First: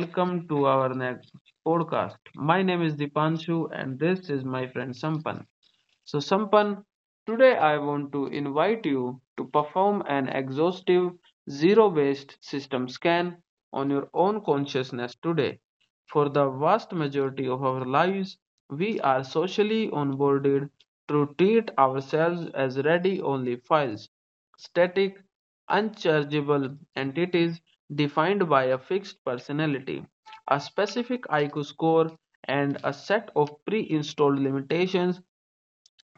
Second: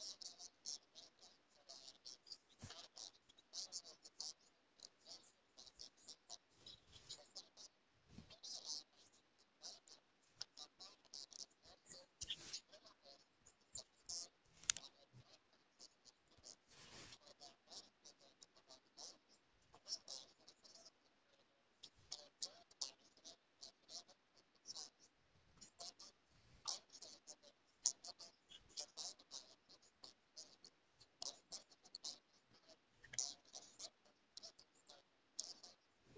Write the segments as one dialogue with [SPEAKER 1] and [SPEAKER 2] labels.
[SPEAKER 1] welcome to our next podcast. My name is Dipanshu, and this is my friend Sampan. So, Sampan, today I want to invite you to perform an exhaustive zero based system scan on your own consciousness today. For the vast majority of our lives, we are socially onboarded to treat ourselves as ready only files, static, unchargeable entities defined by a fixed personality, a specific IQ score, and a set of pre installed limitations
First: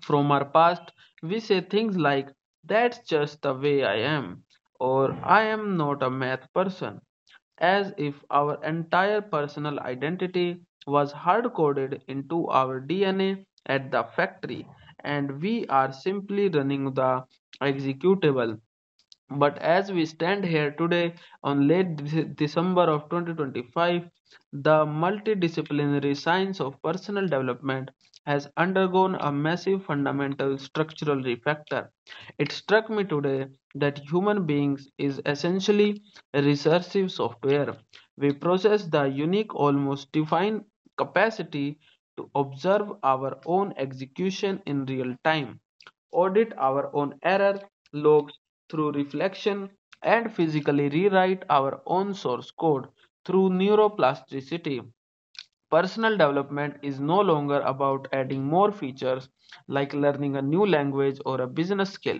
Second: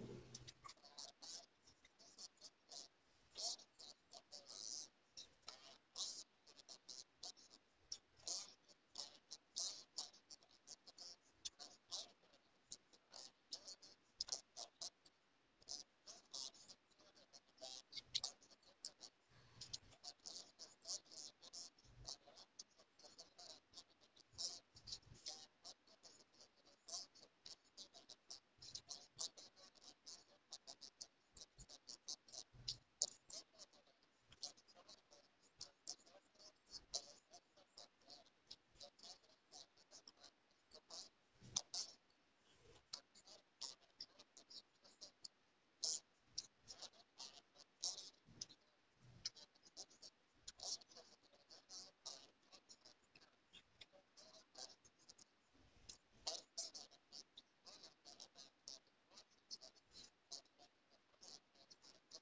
[SPEAKER 1] from our past, we say things like, that's just the way I am, or I am not a math person, as if our entire personal identity was hard coded into our DNA at the factory and we are simply running the executable. But as we stand here today on late December of 2025, the multidisciplinary science of personal development has undergone a massive fundamental structural refactor. It struck me today that human beings is essentially a recursive software. We possess the unique, almost divine capacity to observe our own execution in real time, audit our own error logs through reflection, and physically rewrite our own source code through neuroplasticity. Personal development is no longer about adding more features like learning a new language or a business skill.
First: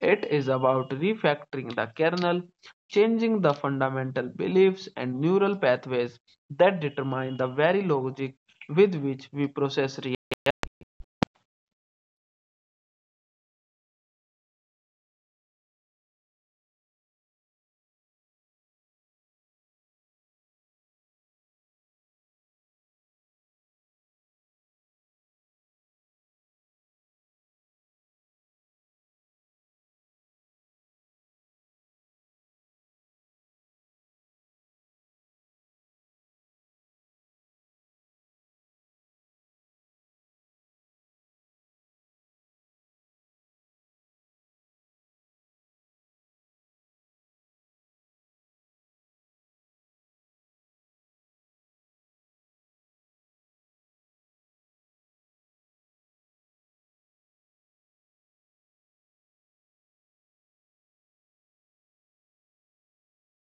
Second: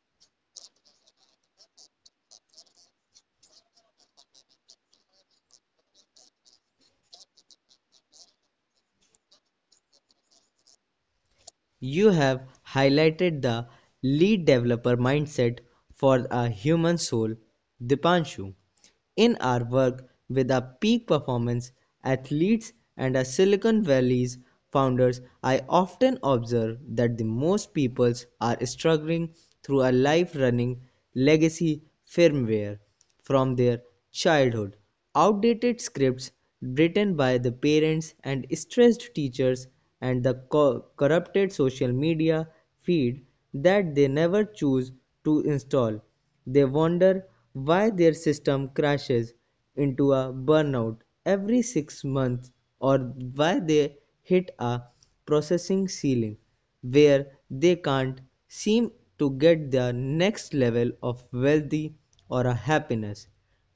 [SPEAKER 1] It is about refactoring the kernel, changing the fundamental beliefs and neural pathways that determine the very logic with which we process reality.
[SPEAKER 2] You have highlighted the lead developer mindset for a human soul, Dipanshu. In our work with our peak performance athletes and our Silicon Valley's founders, I often observe that the most people are struggling through a life running legacy firmware from their childhood. Outdated scripts written by the parents and stressed teachers and the corrupted social media feed that they never choose to install. They wonder why their system crashes into a burnout every 6 months or why they hit a processing ceiling where they can't seem to get their next level of wealthy or a happiness.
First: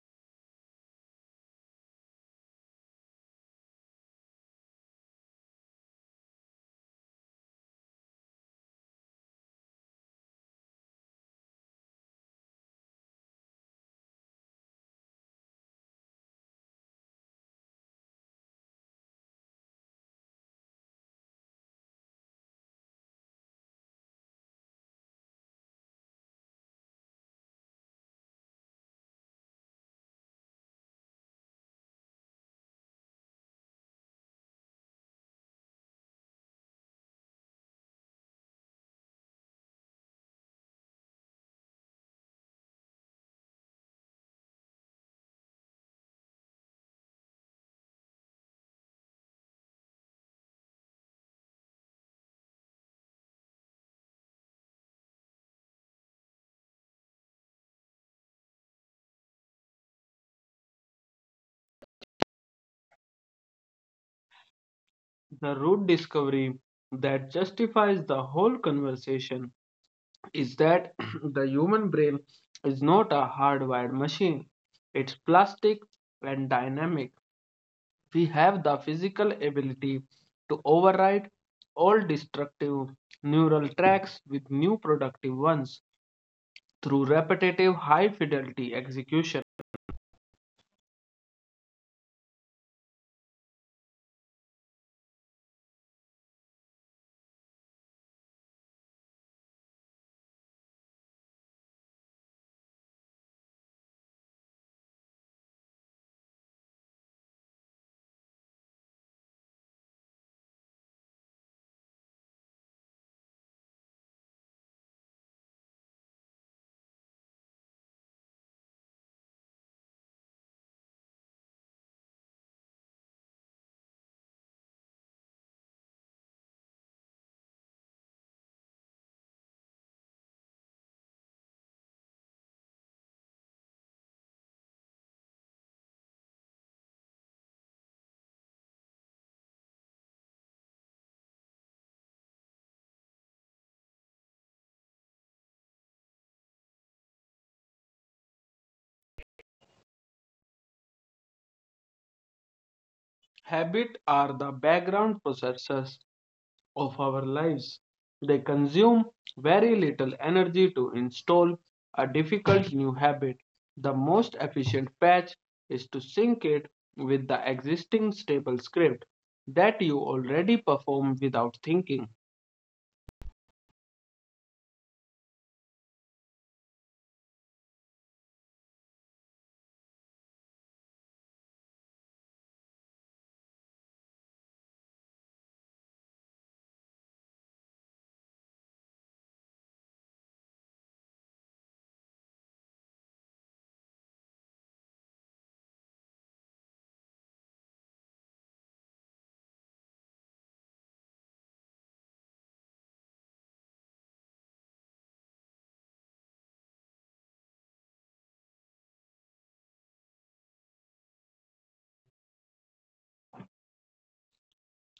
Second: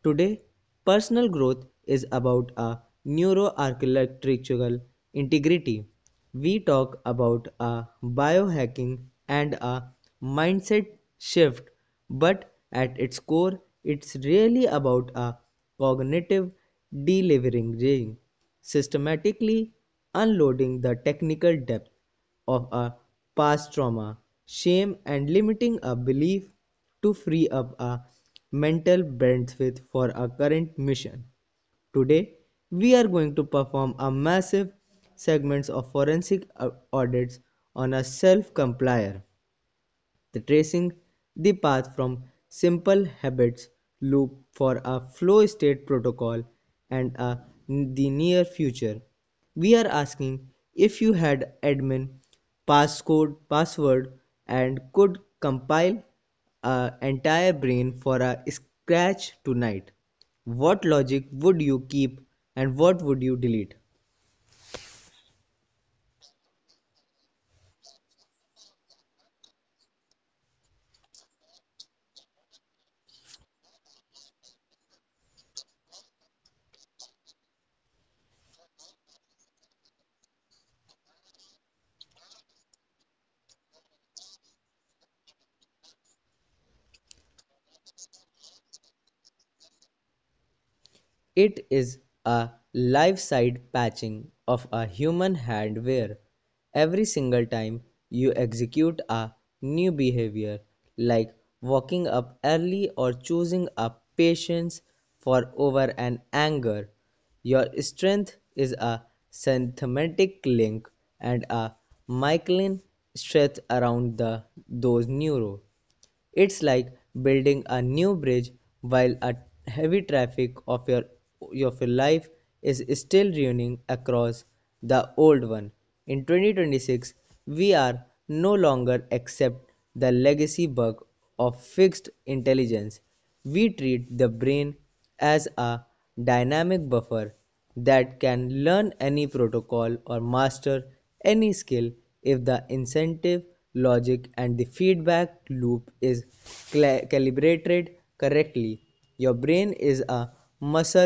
[SPEAKER 2] Today, personal growth is about a neuroarchitectural integrity. We talk about a biohacking and a mindset shift, but at its core, it's really about a cognitive deleveraging, systematically unloading the technical depth of a past trauma, shame, and limiting a belief to free up a mental bandwidth for a current mission. Today, we are going to perform a massive segments of forensic audits on a self-complier the tracing the path from simple habits loop for a flow state protocol and a, the near future. We are asking if you had admin passcode password and could compile a entire brain for a scratch tonight. What logic would you keep and what would you delete?
[SPEAKER 1] The root discovery that justifies the whole conversation is that the human brain is not a hardwired machine. It's plastic and dynamic. We have the physical ability to override all destructive neural tracks with new productive ones through repetitive high fidelity execution.
[SPEAKER 2] It is a live-side patching of a human hand where, every single time, you execute a new behavior, like waking up early or choosing a patience for over an anger, your strength is a synthetic link and a myelin strength around the, those neurons. It's like building a new bridge while a heavy traffic of your life is still running across the old one. In 2026, we are no longer accept the legacy bug of fixed intelligence. We treat the brain as a dynamic buffer that can learn any protocol or master any skill if the incentive logic and the feedback loop is calibrated correctly. Your brain is a muscle.
[SPEAKER 1] Habits are the background processors of our lives. They consume very little energy to install a difficult new habit. The most efficient patch is to sync it with the existing stable script that you already perform without thinking.